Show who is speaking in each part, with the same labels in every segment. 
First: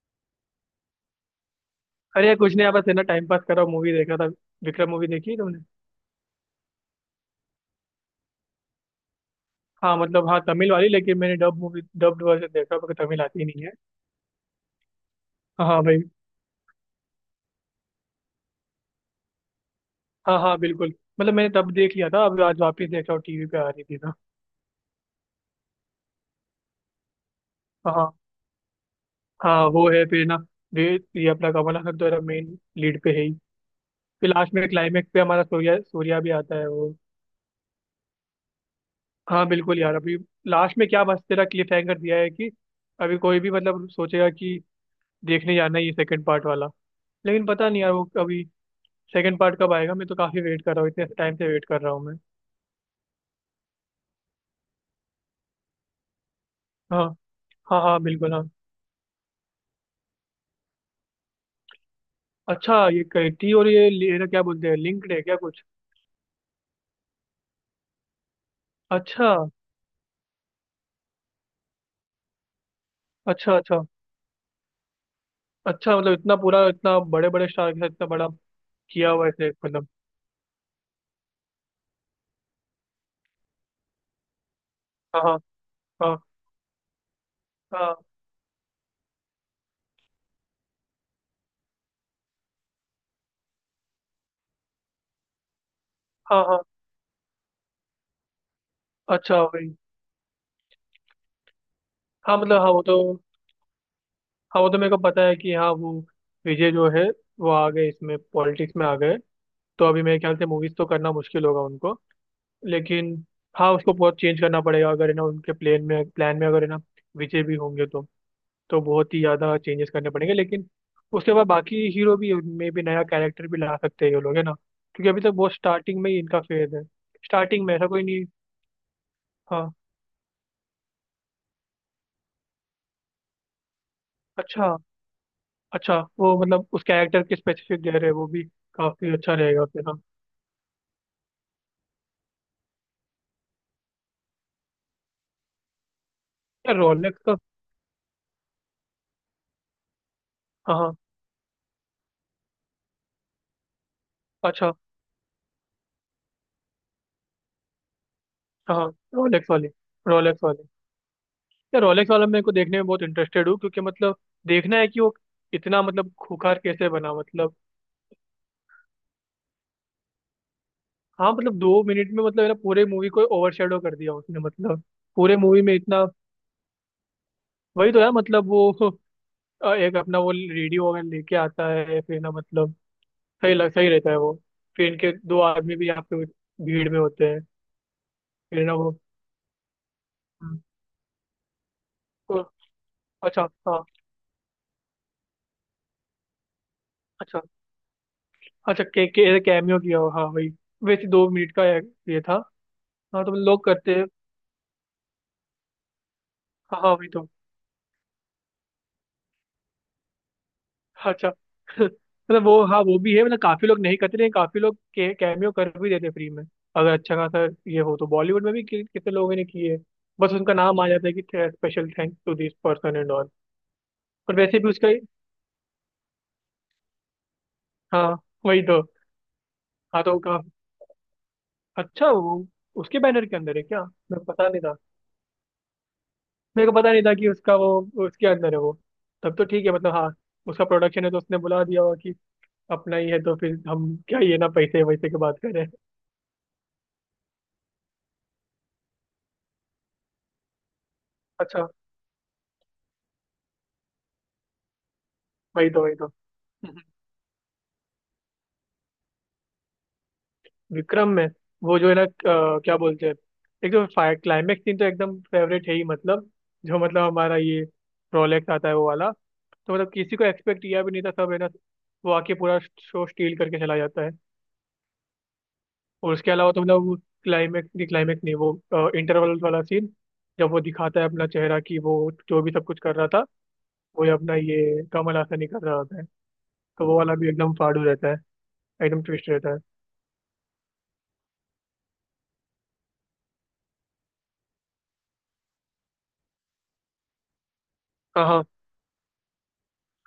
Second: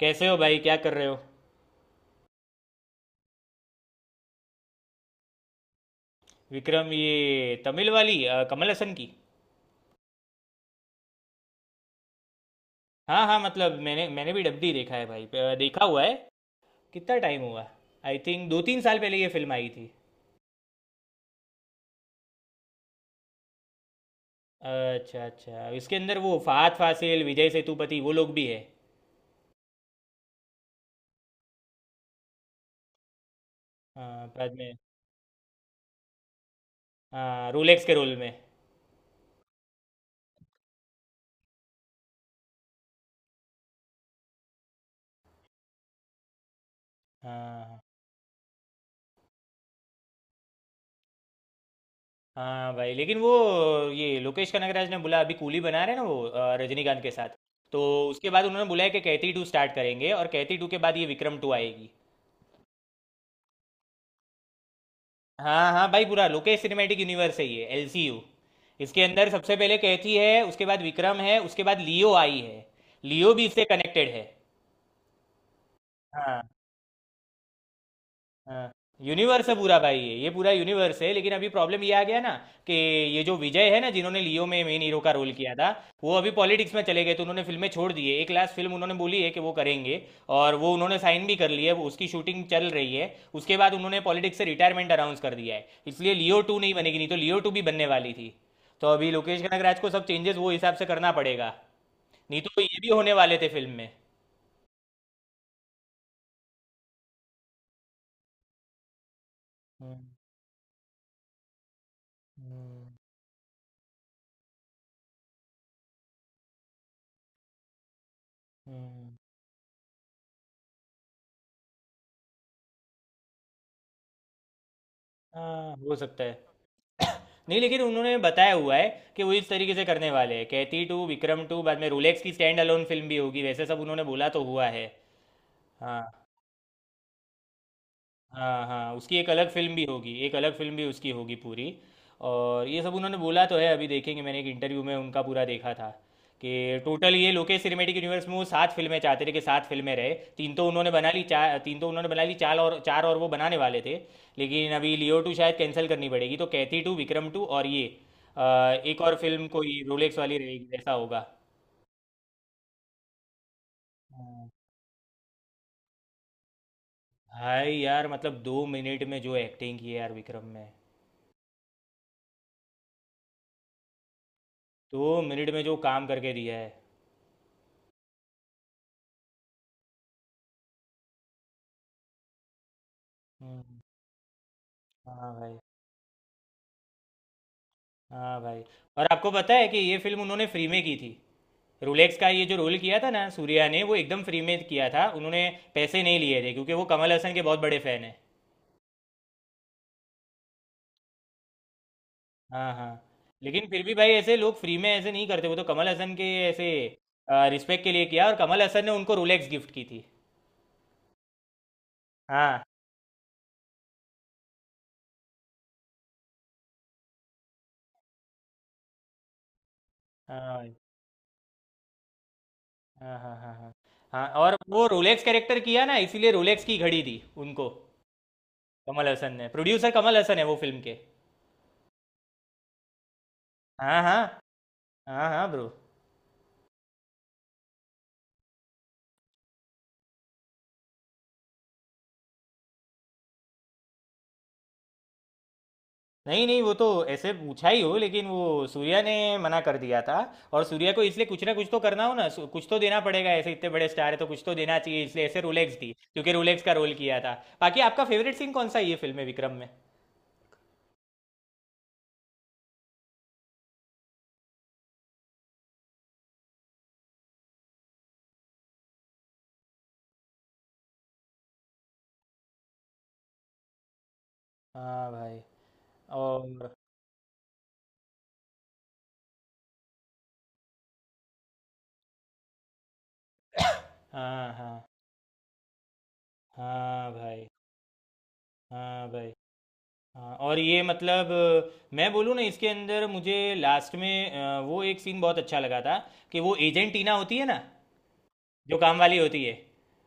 Speaker 1: कैसे हो भाई? क्या कर रहे हो?
Speaker 2: अरे यार, कुछ नहीं यार, बस है ना टाइम पास कर रहा हूँ। मूवी देख रहा था। विक्रम मूवी देखी है तुमने?
Speaker 1: विक्रम, ये तमिल वाली कमल हसन की?
Speaker 2: हाँ मतलब हाँ, तमिल वाली, लेकिन मैंने डब मूवी डब्ड वर्जन देखा क्योंकि तमिल
Speaker 1: हाँ, हाँ,
Speaker 2: आती ही नहीं है।
Speaker 1: मतलब मैंने मैंने भी डबडी देखा है भाई,
Speaker 2: हाँ हाँ,
Speaker 1: देखा हुआ
Speaker 2: भाई।
Speaker 1: है। कितना टाइम हुआ? आई थिंक 2 3 साल पहले ये फिल्म आई थी।
Speaker 2: हाँ हाँ, बिल्कुल। मतलब मैंने तब देख लिया था, अब आज वापस देख रहा हूँ, टीवी पे आ रही थी ना।
Speaker 1: अच्छा, अच्छा, इसके अंदर वो फहाद फासिल, विजय
Speaker 2: हाँ
Speaker 1: सेतुपति वो
Speaker 2: हाँ।
Speaker 1: लोग भी है?
Speaker 2: हाँ, वो है फिर ना। ये अपना कमल हसन तो मेन लीड पे है ही।
Speaker 1: हाँ,
Speaker 2: फिर
Speaker 1: बाद
Speaker 2: लास्ट में
Speaker 1: में।
Speaker 2: क्लाइमेक्स पे हमारा सूर्या, सूर्या भी आता है वो।
Speaker 1: हाँ, रोलेक्स के रोल में।
Speaker 2: हाँ बिल्कुल यार। अभी लास्ट में क्या मस्त तेरा क्लिफ हैंगर दिया है कि अभी कोई भी मतलब सोचेगा कि देखने जाना है ये सेकंड पार्ट वाला। लेकिन पता
Speaker 1: हाँ,
Speaker 2: नहीं यार, वो अभी सेकंड पार्ट कब आएगा। मैं तो काफी वेट कर रहा हूँ, इतने टाइम से वेट कर रहा हूँ मैं।
Speaker 1: हाँ भाई, लेकिन वो, ये लोकेश कनगराज ने बोला अभी कूली बना रहे हैं ना वो, रजनीकांत
Speaker 2: हाँ।
Speaker 1: के साथ।
Speaker 2: हाँ
Speaker 1: तो
Speaker 2: हाँ
Speaker 1: उसके
Speaker 2: बिल्कुल
Speaker 1: बाद
Speaker 2: हाँ।
Speaker 1: उन्होंने बोला है कि कैथी 2 स्टार्ट करेंगे और कैथी 2 के बाद ये विक्रम 2 आएगी।
Speaker 2: अच्छा, ये कैटी और ये लेना, क्या बोलते हैं, लिंक्ड है क्या कुछ?
Speaker 1: हाँ, हाँ भाई, पूरा लोकेश सिनेमैटिक यूनिवर्स है ये, एलसीयू। इसके
Speaker 2: अच्छा
Speaker 1: अंदर सबसे पहले कैथी है, उसके बाद विक्रम है, उसके बाद लियो आई है। लियो भी
Speaker 2: अच्छा।
Speaker 1: इससे
Speaker 2: अच्छा
Speaker 1: कनेक्टेड है।
Speaker 2: अच्छा, मतलब इतना
Speaker 1: हाँ,
Speaker 2: पूरा, इतना बड़े बड़े स्टार के साथ इतना बड़ा
Speaker 1: हाँ,
Speaker 2: किया हुआ है
Speaker 1: यूनिवर्स
Speaker 2: इसे,
Speaker 1: है पूरा
Speaker 2: मतलब।
Speaker 1: भाई, ये पूरा यूनिवर्स है, लेकिन अभी प्रॉब्लम ये आ गया ना कि ये जो विजय है ना, जिन्होंने लियो में मेन हीरो का
Speaker 2: हाँ
Speaker 1: रोल
Speaker 2: हाँ
Speaker 1: किया था, वो
Speaker 2: हाँ
Speaker 1: अभी पॉलिटिक्स में चले गए, तो उन्होंने फिल्में छोड़
Speaker 2: हाँ।
Speaker 1: दी है। एक लास्ट फिल्म उन्होंने बोली है कि वो करेंगे, और वो उन्होंने साइन भी कर ली है, वो उसकी शूटिंग चल रही है। उसके बाद उन्होंने पॉलिटिक्स से रिटायरमेंट अनाउंस कर दिया है, इसलिए लियो
Speaker 2: हाँ।
Speaker 1: टू
Speaker 2: हाँ।
Speaker 1: नहीं बनेगी, नहीं तो लियो 2 भी बनने वाली थी। तो अभी
Speaker 2: अच्छा
Speaker 1: लोकेश
Speaker 2: वही।
Speaker 1: कनगराज को सब चेंजेस वो हिसाब से करना पड़ेगा,
Speaker 2: हाँ
Speaker 1: नहीं तो
Speaker 2: मतलब हाँ,
Speaker 1: ये
Speaker 2: वो
Speaker 1: भी
Speaker 2: तो।
Speaker 1: होने वाले थे फिल्म में।
Speaker 2: हाँ, वो तो मेरे को पता है कि हाँ, वो विजय जो है, वो आ गए, इसमें पॉलिटिक्स में आ गए। तो
Speaker 1: हम्म,
Speaker 2: अभी मेरे ख्याल से मूवीज तो करना मुश्किल होगा उनको।
Speaker 1: हम्म,
Speaker 2: लेकिन। हाँ, उसको बहुत चेंज करना पड़ेगा अगर है ना, उनके प्लेन में, प्लान में अगर है ना विजय भी होंगे तो। तो बहुत
Speaker 1: हम्म।
Speaker 2: ही ज़्यादा चेंजेस करने पड़ेंगे, लेकिन उसके बाद बाकी हीरो भी में भी नया कैरेक्टर भी ला सकते हैं ये लोग, है ना, क्योंकि अभी तक बहुत
Speaker 1: हाँ, हो
Speaker 2: स्टार्टिंग में ही
Speaker 1: सकता है।
Speaker 2: इनका फेज है।
Speaker 1: नहीं,
Speaker 2: स्टार्टिंग में
Speaker 1: लेकिन
Speaker 2: ऐसा कोई
Speaker 1: उन्होंने
Speaker 2: नहीं।
Speaker 1: बताया हुआ है कि वो इस तरीके
Speaker 2: हाँ।
Speaker 1: से करने वाले हैं, कैथी 2 विक्रम 2, बाद में रोलेक्स की स्टैंड अलोन फिल्म भी होगी, वैसे सब उन्होंने बोला तो हुआ
Speaker 2: अच्छा।
Speaker 1: है।
Speaker 2: अच्छा,
Speaker 1: हाँ,
Speaker 2: वो मतलब उस कैरेक्टर के स्पेसिफिक दे रहे हैं वो भी।
Speaker 1: हाँ, हाँ,
Speaker 2: काफ़ी
Speaker 1: उसकी एक
Speaker 2: अच्छा
Speaker 1: अलग
Speaker 2: रहेगा
Speaker 1: फिल्म भी
Speaker 2: फिर, हाँ।
Speaker 1: होगी, एक अलग फिल्म भी उसकी होगी पूरी। और ये सब उन्होंने बोला तो है, अभी देखेंगे। मैंने एक इंटरव्यू में उनका पूरा देखा था,
Speaker 2: यार
Speaker 1: कि टोटल
Speaker 2: रोलेक्स
Speaker 1: ये
Speaker 2: का।
Speaker 1: लोकेश सिनेमेटिक यूनिवर्स में वो सात फिल्में चाहते थे, कि सात फिल्में रहे,
Speaker 2: हाँ हाँ।
Speaker 1: तीन तो उन्होंने बना ली चार और वो बनाने वाले थे। लेकिन
Speaker 2: अच्छा।
Speaker 1: अभी लियो 2 शायद कैंसिल करनी पड़ेगी, तो कैथी 2, विक्रम 2 और ये अ,
Speaker 2: हाँ,
Speaker 1: एक और फिल्म,
Speaker 2: रोलेक्स वाली।
Speaker 1: कोई रोलेक्स वाली
Speaker 2: रोलेक्स वाली।
Speaker 1: रहेगी, ऐसा होगा।
Speaker 2: यार रोलेक्स वाला मेरे को देखने में बहुत इंटरेस्टेड हूँ, क्योंकि मतलब
Speaker 1: हाँ।
Speaker 2: देखना है कि वो इतना मतलब खूंखार कैसे बना, मतलब।
Speaker 1: भाई यार मतलब 2 मिनट में जो एक्टिंग की है यार विक्रम में,
Speaker 2: हाँ मतलब, 2 मिनट में, मतलब है ना, पूरे मूवी को ओवरशैडो कर दिया उसने, मतलब।
Speaker 1: दो
Speaker 2: पूरे
Speaker 1: मिनट में
Speaker 2: मूवी में
Speaker 1: जो
Speaker 2: इतना।
Speaker 1: काम करके दिया है।
Speaker 2: वही तो यार, मतलब वो एक अपना वो रेडियो वगैरह लेके आता है फिर ना, मतलब।
Speaker 1: हुँ,
Speaker 2: सही रहता है वो। फिर इनके
Speaker 1: हाँ
Speaker 2: दो
Speaker 1: भाई,
Speaker 2: आदमी भी यहाँ पे भीड़ में होते हैं,
Speaker 1: हाँ भाई।
Speaker 2: फिर ना वो।
Speaker 1: और आपको पता है कि ये फ़िल्म उन्होंने
Speaker 2: हम्म।
Speaker 1: फ्री में की थी। रोलेक्स का
Speaker 2: तो,
Speaker 1: ये जो रोल किया था ना
Speaker 2: अच्छा।
Speaker 1: सूर्या ने,
Speaker 2: हाँ।
Speaker 1: वो एकदम फ्री में किया था। उन्होंने पैसे नहीं लिए थे, क्योंकि वो कमल हसन
Speaker 2: अच्छा
Speaker 1: के बहुत बड़े फ़ैन हैं।
Speaker 2: अच्छा, कैमियो किया हो, हाँ वही। वैसे 2 मिनट का ये था।
Speaker 1: हाँ, हाँ।
Speaker 2: हाँ, तो लोग
Speaker 1: लेकिन फिर भी
Speaker 2: करते हैं।
Speaker 1: भाई ऐसे लोग फ्री में ऐसे नहीं करते। वो तो कमल हसन के ऐसे
Speaker 2: हाँ हाँ, वही तो।
Speaker 1: रिस्पेक्ट के लिए किया, और कमल हसन ने उनको रोलेक्स गिफ्ट की थी।
Speaker 2: अच्छा मतलब
Speaker 1: हाँ,
Speaker 2: वो हाँ, वो भी है, मतलब काफी लोग नहीं करते, लेकिन काफी लोग कैमियो कर भी देते फ्री में। अगर अच्छा खासा ये हो तो बॉलीवुड में भी कितने लोगों ने किए। बस
Speaker 1: हाँ
Speaker 2: उनका
Speaker 1: भाई।
Speaker 2: नाम आ जाता है कि special thanks to this person and
Speaker 1: हाँ,
Speaker 2: ऑल।
Speaker 1: हाँ, हाँ, हाँ। हाँ,
Speaker 2: पर
Speaker 1: और
Speaker 2: वैसे भी
Speaker 1: वो
Speaker 2: उसका।
Speaker 1: रोलेक्स कैरेक्टर किया ना, इसीलिए रोलेक्स की घड़ी दी उनको
Speaker 2: हाँ, वही तो।
Speaker 1: कमल हसन ने। प्रोड्यूसर
Speaker 2: हाँ तो
Speaker 1: कमल
Speaker 2: का।
Speaker 1: हसन है वो फ़िल्म के।
Speaker 2: अच्छा, वो उसके बैनर के अंदर है क्या?
Speaker 1: हाँ, हाँ।
Speaker 2: मेरे को पता नहीं था।
Speaker 1: हाँ, हाँ ब्रो।
Speaker 2: मेरे को पता नहीं था कि उसका वो उसके अंदर है वो। तब तो ठीक है, मतलब हाँ, उसका प्रोडक्शन है, तो उसने बुला दिया होगा कि अपना ही है, तो फिर हम क्या ये ना पैसे वैसे की बात करें
Speaker 1: नहीं, नहीं, वो तो ऐसे पूछा ही हो, लेकिन वो सूर्या ने मना कर दिया था। और सूर्या को इसलिए कुछ ना
Speaker 2: अच्छा
Speaker 1: कुछ तो करना हो ना, कुछ तो देना पड़ेगा, ऐसे इतने बड़े स्टार है तो कुछ तो देना चाहिए, इसलिए ऐसे
Speaker 2: वही
Speaker 1: रोलेक्स
Speaker 2: तो,
Speaker 1: दी,
Speaker 2: वही तो।
Speaker 1: क्योंकि रोलेक्स का रोल किया था। बाकी आपका फेवरेट सीन कौन सा है ये फिल्म में, विक्रम में?
Speaker 2: विक्रम में। वो जो है ना, क्या बोलते हैं? एक तो फायर क्लाइमेक्स सीन तो एकदम फेवरेट है ही, मतलब जो मतलब हमारा ये रोलेक्स आता है, वो वाला। तो मतलब किसी को एक्सपेक्ट किया भी नहीं था सब, है ना। वो आके पूरा शो स्टील करके चला जाता है।
Speaker 1: हाँ भाई।
Speaker 2: और उसके अलावा तो
Speaker 1: और
Speaker 2: मतलब, वो क्लाइमेक्स नहीं, क्लाइमेक्स नहीं, वो इंटरवल वाला सीन, जब वो दिखाता है अपना चेहरा कि वो जो भी सब कुछ कर रहा था, वो ये अपना
Speaker 1: हाँ,
Speaker 2: ये
Speaker 1: हाँ।
Speaker 2: कमल हासन ही कर रहा होता है। तो वो
Speaker 1: हाँ
Speaker 2: वाला भी
Speaker 1: भाई।
Speaker 2: एकदम फाड़ू रहता है। एकदम
Speaker 1: हाँ
Speaker 2: ट्विस्ट
Speaker 1: भाई।
Speaker 2: रहता है।
Speaker 1: हाँ, और ये मतलब मैं बोलूँ ना, इसके अंदर मुझे लास्ट में वो एक सीन बहुत अच्छा लगा था, कि वो एजेंट टीना होती है ना,
Speaker 2: हाँ हाँ
Speaker 1: जो काम वाली होती है।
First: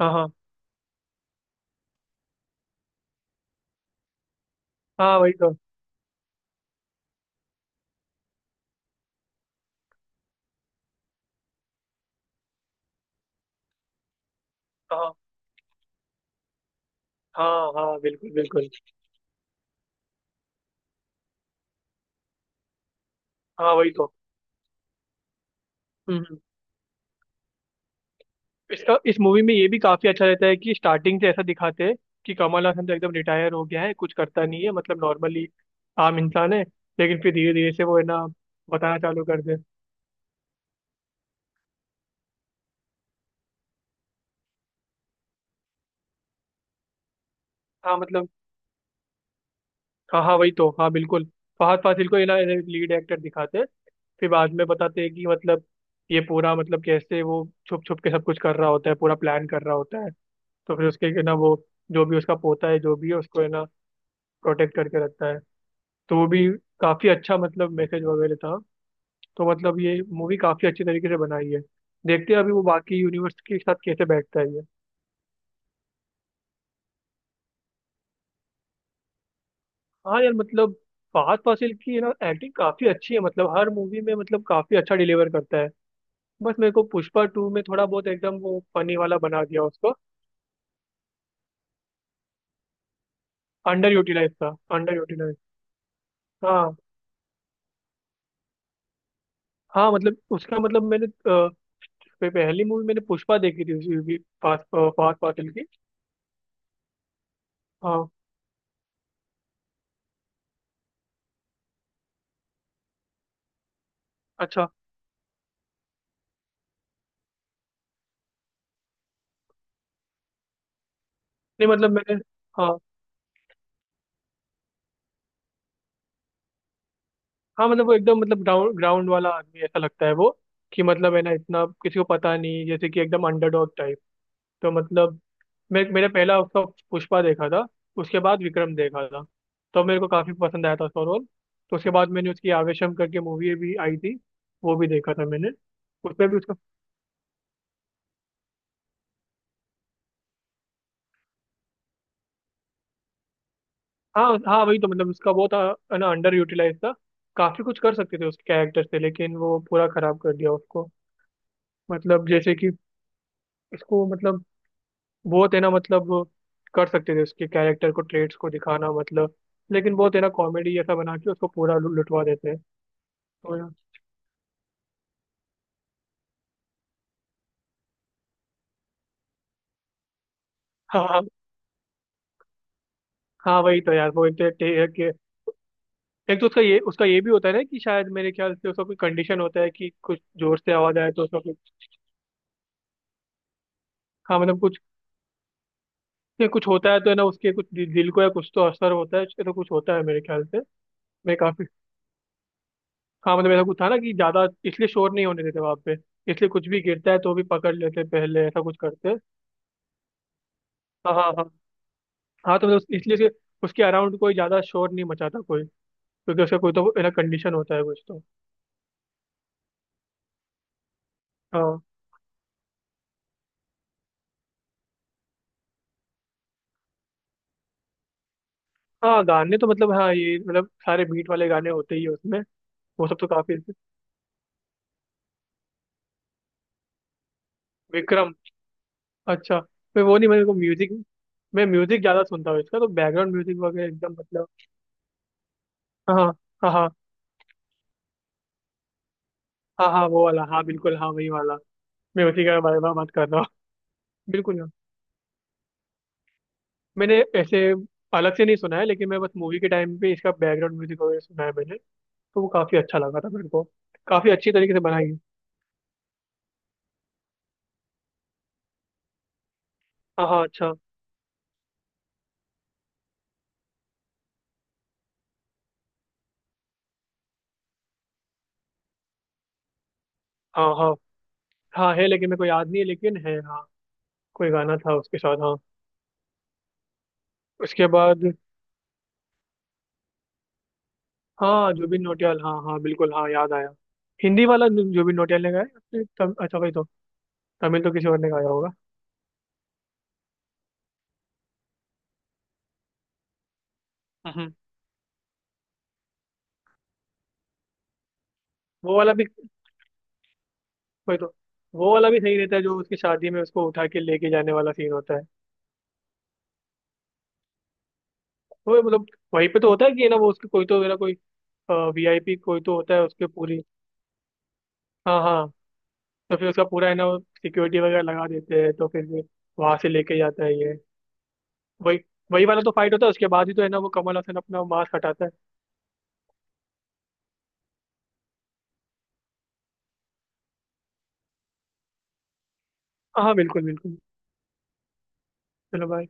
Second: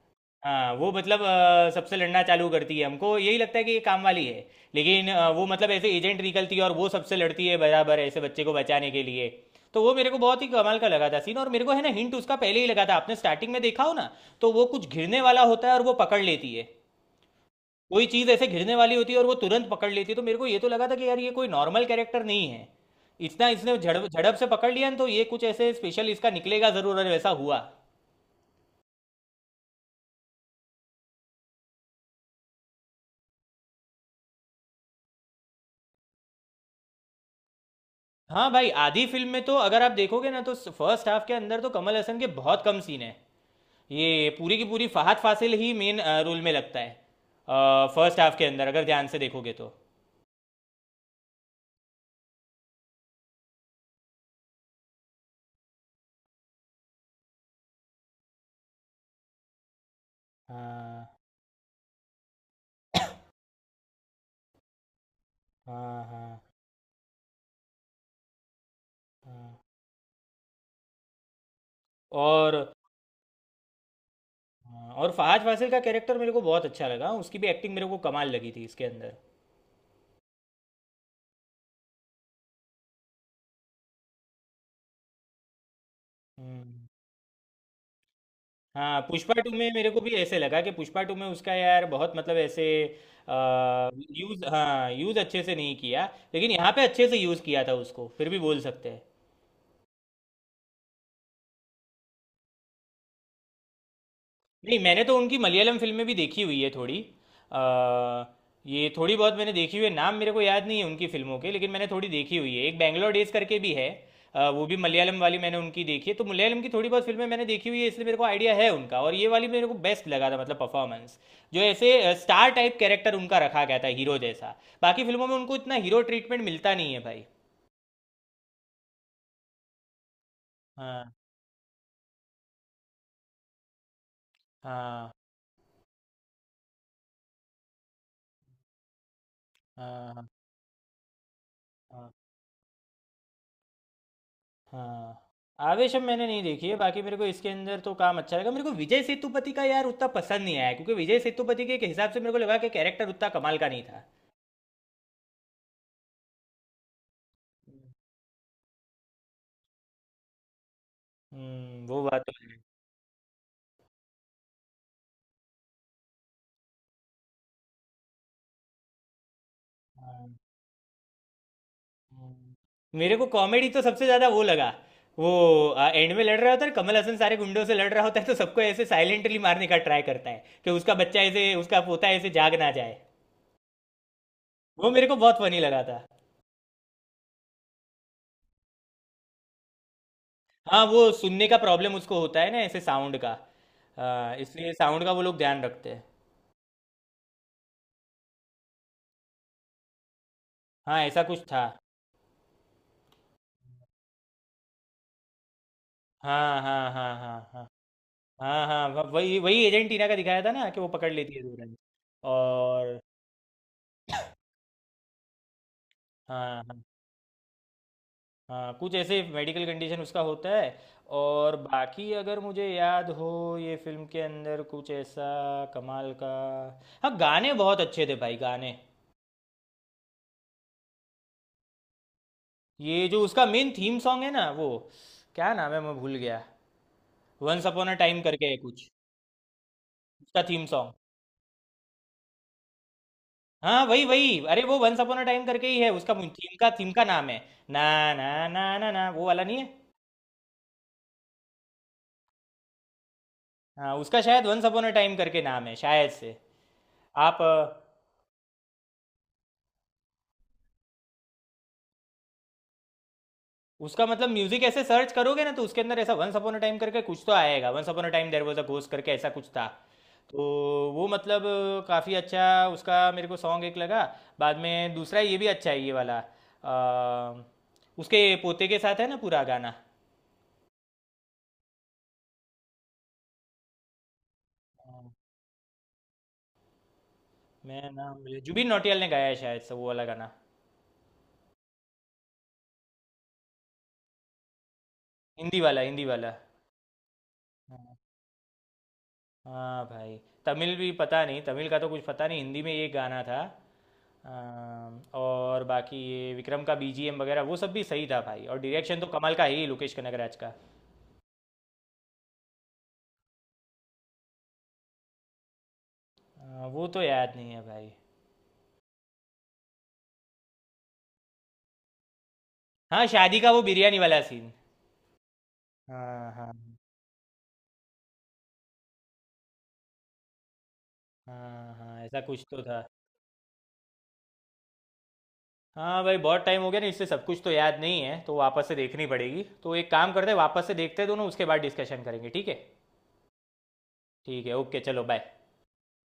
Speaker 2: हाँ। हाँ।
Speaker 1: हाँ, वो मतलब सबसे लड़ना चालू करती है, हमको यही लगता है कि ये काम वाली है, लेकिन
Speaker 2: हाँ। वही
Speaker 1: वो
Speaker 2: तो।
Speaker 1: मतलब ऐसे एजेंट निकलती है, और वो सबसे लड़ती है बराबर, ऐसे बच्चे को बचाने के लिए। तो वो मेरे को बहुत ही कमाल का लगा था सीन, और मेरे को है ना हिंट उसका पहले ही लगा था। आपने स्टार्टिंग में देखा हो ना, तो वो कुछ
Speaker 2: हाँ
Speaker 1: घिरने वाला होता है और वो पकड़ लेती है।
Speaker 2: हाँ हाँ,
Speaker 1: कोई चीज़
Speaker 2: बिल्कुल
Speaker 1: ऐसे
Speaker 2: बिल्कुल।
Speaker 1: घिरने वाली होती है और वो तुरंत पकड़ लेती है। तो मेरे को ये तो लगा था कि यार, ये कोई नॉर्मल कैरेक्टर नहीं है, इतना
Speaker 2: हाँ
Speaker 1: इसने
Speaker 2: वही
Speaker 1: झड़प
Speaker 2: तो।
Speaker 1: झड़प से पकड़ लिया ना, तो ये कुछ ऐसे स्पेशल
Speaker 2: हम्म
Speaker 1: इसका
Speaker 2: हम्म,
Speaker 1: निकलेगा ज़रूर, और वैसा हुआ।
Speaker 2: इसका, इस मूवी में ये भी काफी अच्छा रहता है कि स्टार्टिंग से ऐसा दिखाते हैं कि कमल हासन तो एकदम रिटायर हो गया है, कुछ करता नहीं है, मतलब नॉर्मली आम इंसान है। लेकिन फिर धीरे धीरे से वो, है ना,
Speaker 1: हाँ भाई,
Speaker 2: बताना
Speaker 1: आधी
Speaker 2: चालू
Speaker 1: फिल्म
Speaker 2: कर
Speaker 1: में तो
Speaker 2: दे।
Speaker 1: अगर आप देखोगे ना, तो फर्स्ट हाफ के अंदर तो कमल हसन के बहुत कम सीन है, ये पूरी की पूरी फहाद फासिल ही मेन रोल में लगता है,
Speaker 2: हाँ
Speaker 1: फर्स्ट
Speaker 2: मतलब
Speaker 1: हाफ के अंदर, अगर ध्यान से देखोगे तो।
Speaker 2: हाँ, हाँ वही तो। हाँ बिल्कुल, फहद फासिल को है ना लीड एक्टर दिखाते हैं, फिर बाद में बताते हैं कि मतलब ये पूरा मतलब कैसे वो छुप छुप के सब कुछ कर रहा होता है, पूरा प्लान कर रहा होता है। तो फिर उसके
Speaker 1: हाँ,
Speaker 2: है ना वो, जो भी उसका पोता है, जो भी है उसको है ना प्रोटेक्ट करके रखता है।
Speaker 1: हाँ,
Speaker 2: तो वो
Speaker 1: हाँ।
Speaker 2: भी काफी अच्छा मतलब मैसेज वगैरह था। तो मतलब ये मूवी काफी अच्छी तरीके से बनाई है। देखते हैं अभी वो
Speaker 1: और
Speaker 2: बाकी यूनिवर्स के साथ कैसे बैठता है ये।
Speaker 1: हाँ, और फहाद फासिल का कैरेक्टर मेरे को बहुत अच्छा लगा, उसकी भी एक्टिंग मेरे को कमाल लगी थी इसके अंदर।
Speaker 2: हाँ यार, मतलब फहद फासिल की है ना एक्टिंग काफी अच्छी है, मतलब हर मूवी में मतलब काफी अच्छा डिलीवर करता है। बस मेरे को
Speaker 1: हम्म।
Speaker 2: पुष्पा टू में थोड़ा बहुत एकदम वो फनी
Speaker 1: हाँ,
Speaker 2: वाला
Speaker 1: पुष्पा
Speaker 2: बना
Speaker 1: टू
Speaker 2: दिया
Speaker 1: में मेरे
Speaker 2: उसको।
Speaker 1: को भी ऐसे लगा कि पुष्पा 2 में उसका यार बहुत मतलब ऐसे आ,
Speaker 2: अंडर यूटिलाइज
Speaker 1: यूज,
Speaker 2: था।
Speaker 1: हाँ
Speaker 2: अंडर
Speaker 1: यूज
Speaker 2: यूटिलाइज।
Speaker 1: अच्छे से नहीं किया। लेकिन यहाँ
Speaker 2: हाँ
Speaker 1: पे अच्छे से यूज किया था उसको, फिर भी बोल सकते हैं।
Speaker 2: हाँ, मतलब उसका, मतलब मैंने पहली मूवी मैंने पुष्पा देखी थी उसी। फहद
Speaker 1: नहीं, मैंने
Speaker 2: फहद
Speaker 1: तो उनकी
Speaker 2: फासिल की।
Speaker 1: मलयालम फिल्में भी देखी हुई है थोड़ी, अ,
Speaker 2: हाँ।
Speaker 1: ये थोड़ी बहुत मैंने देखी हुई है, नाम मेरे को याद नहीं है उनकी फिल्मों के, लेकिन मैंने थोड़ी देखी हुई है, एक बैंगलोर डेज करके भी है, वो
Speaker 2: अच्छा।
Speaker 1: भी मलयालम वाली मैंने उनकी देखी है, तो मलयालम की थोड़ी बहुत फिल्में मैंने देखी हुई है, इसलिए मेरे को आइडिया है उनका, और ये वाली मेरे को बेस्ट लगा था मतलब परफॉर्मेंस, जो
Speaker 2: नहीं
Speaker 1: ऐसे
Speaker 2: मतलब मैंने।
Speaker 1: स्टार टाइप
Speaker 2: हाँ।
Speaker 1: कैरेक्टर उनका रखा गया था, हीरो जैसा। बाकी फिल्मों में उनको इतना हीरो ट्रीटमेंट मिलता नहीं है भाई।
Speaker 2: हाँ मतलब, वो एकदम मतलब ग्राउंड ग्राउंड वाला आदमी ऐसा लगता है वो, कि
Speaker 1: हाँ,
Speaker 2: मतलब है ना इतना किसी को पता नहीं, जैसे कि एकदम अंडरडॉग टाइप। तो
Speaker 1: हाँ,
Speaker 2: मतलब मैं, मेरा पहला उसका पुष्पा देखा था। उसके बाद विक्रम देखा था। तो मेरे को
Speaker 1: हाँ, हाँ,
Speaker 2: काफी पसंद आया था उसका रोल। तो उसके बाद
Speaker 1: हाँ।
Speaker 2: मैंने उसकी आवेशम करके मूवी भी आई थी। वो भी देखा
Speaker 1: हाँ।
Speaker 2: था मैंने।
Speaker 1: आवेशम मैंने
Speaker 2: उसमें भी
Speaker 1: नहीं
Speaker 2: उसका।
Speaker 1: देखी है, बाकी मेरे को इसके अंदर तो काम अच्छा लगा, मेरे को विजय सेतुपति का यार उतना पसंद नहीं आया, क्योंकि विजय सेतुपति के हिसाब से मेरे को लगा कि कैरेक्टर उतना कमाल का नहीं था।
Speaker 2: हाँ हाँ वही तो, मतलब उसका वो था, है ना, अंडर यूटिलाइज था। काफी कुछ कर सकते थे उसके कैरेक्टर से, लेकिन वो पूरा खराब कर दिया उसको।
Speaker 1: वो बात
Speaker 2: मतलब
Speaker 1: तो
Speaker 2: जैसे
Speaker 1: है।
Speaker 2: कि, इसको मतलब बहुत, है ना, मतलब कर सकते थे उसके कैरेक्टर को, ट्रेड्स को दिखाना, मतलब। लेकिन बहुत है
Speaker 1: हाँ,
Speaker 2: ना कॉमेडी जैसा बना के उसको पूरा लुटवा देते हैं।
Speaker 1: हम्म। मेरे को
Speaker 2: तो
Speaker 1: कॉमेडी
Speaker 2: यार-।
Speaker 1: तो सबसे ज्यादा वो लगा, वो एंड में लड़ रहा होता है, कमल हसन सारे गुंडों से लड़ रहा होता है, तो सबको ऐसे साइलेंटली मारने का ट्राई करता है, कि उसका बच्चा
Speaker 2: हाँ
Speaker 1: ऐसे, उसका पोता ऐसे जाग ना जाए।
Speaker 2: हाँ वही तो यार, वो एक तो
Speaker 1: वो मेरे
Speaker 2: एक,
Speaker 1: को बहुत फनी लगा था।
Speaker 2: एक तो उसका ये, उसका ये भी होता है ना कि शायद मेरे ख्याल से उसका कोई कंडीशन होता है कि कुछ जोर से
Speaker 1: हाँ,
Speaker 2: आवाज
Speaker 1: वो
Speaker 2: आए तो उसका
Speaker 1: सुनने का
Speaker 2: कुछ।
Speaker 1: प्रॉब्लम उसको होता है ना, ऐसे साउंड का। हाँ,
Speaker 2: हाँ मतलब
Speaker 1: इसलिए
Speaker 2: कुछ,
Speaker 1: साउंड का वो लोग ध्यान रखते हैं।
Speaker 2: ये कुछ होता है तो है ना उसके कुछ दिल को या कुछ तो असर होता है, ऐसा कुछ होता है मेरे ख्याल से।
Speaker 1: हाँ, ऐसा
Speaker 2: मैं
Speaker 1: कुछ था।
Speaker 2: काफी। हाँ मतलब ऐसा कुछ था ना कि ज्यादा इसलिए शोर नहीं होने देते वहां पे। इसलिए
Speaker 1: हाँ,
Speaker 2: कुछ भी
Speaker 1: हाँ,
Speaker 2: गिरता
Speaker 1: हाँ,
Speaker 2: है तो भी
Speaker 1: हाँ।
Speaker 2: पकड़ लेते पहले, ऐसा
Speaker 1: हाँ,
Speaker 2: कुछ
Speaker 1: हाँ, हाँ, व-
Speaker 2: करते।
Speaker 1: वही वही एजेंटीना का दिखाया था ना, कि वो पकड़
Speaker 2: हाँ हाँ
Speaker 1: लेती है
Speaker 2: हाँ
Speaker 1: तुरंत।
Speaker 2: हाँ। तो मतलब
Speaker 1: और
Speaker 2: इसलिए उसके अराउंड कोई ज्यादा शोर नहीं मचाता कोई। क्योंकि उसका
Speaker 1: हाँ,
Speaker 2: कोई
Speaker 1: हाँ,
Speaker 2: तो ना कंडीशन होता है कुछ तो।
Speaker 1: हाँ, कुछ ऐसे मेडिकल कंडीशन उसका होता है। और
Speaker 2: हाँ।
Speaker 1: बाकी अगर मुझे याद हो, ये फिल्म के अंदर कुछ ऐसा कमाल का। हाँ, गाने बहुत अच्छे थे भाई, गाने,
Speaker 2: हाँ, गाने तो मतलब हाँ, ये मतलब सारे बीट वाले गाने होते ही हैं उसमें।
Speaker 1: ये
Speaker 2: वो सब
Speaker 1: जो
Speaker 2: तो
Speaker 1: उसका
Speaker 2: काफी।
Speaker 1: मेन थीम सॉन्ग है ना वो, क्या नाम है, मैं भूल गया। Once upon a time
Speaker 2: Vikram.
Speaker 1: करके है कुछ,
Speaker 2: अच्छा। मैं वो नहीं,
Speaker 1: उसका
Speaker 2: मेरे को
Speaker 1: थीम
Speaker 2: म्यूजिक,
Speaker 1: सॉन्ग।
Speaker 2: मैं म्यूजिक ज्यादा सुनता हूँ, इसका तो बैकग्राउंड म्यूजिक
Speaker 1: हाँ,
Speaker 2: वगैरह
Speaker 1: वही
Speaker 2: एकदम
Speaker 1: वही
Speaker 2: मतलब।
Speaker 1: अरे, वो वंस अपॉन अ टाइम करके ही है, उसका
Speaker 2: हाँ।
Speaker 1: थीम का
Speaker 2: हाँ हाँ।
Speaker 1: थीम का नाम है ना। ना, ना, ना, ना, वो वाला नहीं है।
Speaker 2: हाँ हाँ, वो वाला हाँ, बिल्कुल हाँ, वही वाला। मैं उसी का बारे में बात कर रहा हूँ
Speaker 1: हाँ, उसका शायद
Speaker 2: बिल्कुल
Speaker 1: वंस
Speaker 2: हाँ।
Speaker 1: अपॉन अ टाइम करके नाम है शायद से।
Speaker 2: मैंने
Speaker 1: आप,
Speaker 2: ऐसे अलग से नहीं सुना है, लेकिन मैं बस मूवी के टाइम पे इसका बैकग्राउंड म्यूजिक वगैरह सुना है मैंने। तो वो काफी अच्छा लगा था मेरे को।
Speaker 1: उसका मतलब
Speaker 2: काफी अच्छी
Speaker 1: म्यूजिक
Speaker 2: तरीके से
Speaker 1: ऐसे
Speaker 2: बनाई
Speaker 1: सर्च
Speaker 2: है।
Speaker 1: करोगे ना, तो उसके अंदर ऐसा वंस अपॉन अ टाइम करके कुछ तो आएगा, once upon a time there was a ghost करके ऐसा कुछ था।
Speaker 2: हाँ
Speaker 1: तो
Speaker 2: हाँ, अच्छा।
Speaker 1: वो मतलब काफी अच्छा उसका मेरे को सॉन्ग एक लगा। बाद में दूसरा ये भी अच्छा है ये वाला, अ, उसके पोते के साथ है ना पूरा गाना।
Speaker 2: हाँ। हाँ हाँ है, लेकिन मेरे को याद नहीं है, लेकिन है हाँ। कोई गाना था
Speaker 1: हाँ,
Speaker 2: उसके साथ, हाँ।
Speaker 1: मैं
Speaker 2: उसके
Speaker 1: नाम
Speaker 2: बाद।
Speaker 1: जुबिन नौटियाल ने गाया है शायद से वो वाला गाना।
Speaker 2: हाँ, जुबिन नौटियाल, हाँ हाँ बिल्कुल हाँ, याद आया। हिंदी वाला जुबिन नौटियाल ने
Speaker 1: हिंदी
Speaker 2: गाया।
Speaker 1: वाला, हिंदी
Speaker 2: फिर
Speaker 1: वाला।
Speaker 2: अच्छा, वही तो। तमिल तो
Speaker 1: हाँ,
Speaker 2: किसी और ने गाया होगा।
Speaker 1: हाँ भाई। तमिल भी पता नहीं, तमिल का तो कुछ पता नहीं, हिंदी में ये गाना था।
Speaker 2: हम्म।
Speaker 1: और बाकी ये विक्रम का बीजीएम वगैरह वो सब भी सही था भाई, और
Speaker 2: वो
Speaker 1: डायरेक्शन तो
Speaker 2: वाला भी।
Speaker 1: कमाल का है ही लोकेश कनगराज का।
Speaker 2: वही तो। वो वाला भी सही रहता है, जो उसकी शादी में उसको उठा के लेके जाने वाला सीन होता है।
Speaker 1: वो तो याद नहीं है भाई।
Speaker 2: वो मतलब वहीं पे तो होता है कि है ना, वो उसके कोई तो है ना, कोई वीआईपी कोई तो होता है
Speaker 1: हाँ,
Speaker 2: उसके
Speaker 1: शादी का
Speaker 2: पूरी।
Speaker 1: वो बिरयानी वाला सीन।
Speaker 2: हाँ हाँ।
Speaker 1: हाँ,
Speaker 2: तो फिर
Speaker 1: हाँ,
Speaker 2: उसका पूरा है ना, वो सिक्योरिटी वगैरह लगा देते हैं, तो फिर भी वहां से लेके जाता है ये।
Speaker 1: हाँ,
Speaker 2: वही।
Speaker 1: हाँ, ऐसा कुछ
Speaker 2: वही वाला
Speaker 1: तो
Speaker 2: तो
Speaker 1: था।
Speaker 2: फाइट होता है, उसके बाद ही तो है ना वो कमल हसन अपना मास्क हटाता है।
Speaker 1: हाँ भाई, बहुत टाइम हो गया ना, इससे सब कुछ तो याद नहीं है, तो वापस से देखनी पड़ेगी। तो एक काम करते हैं, वापस से देखते हैं दोनों, उसके बाद डिस्कशन करेंगे, ठीक है?
Speaker 2: हाँ हाँ, बिल्कुल बिल्कुल।
Speaker 1: ठीक है, ओके, चलो बाय।
Speaker 2: चलो bye।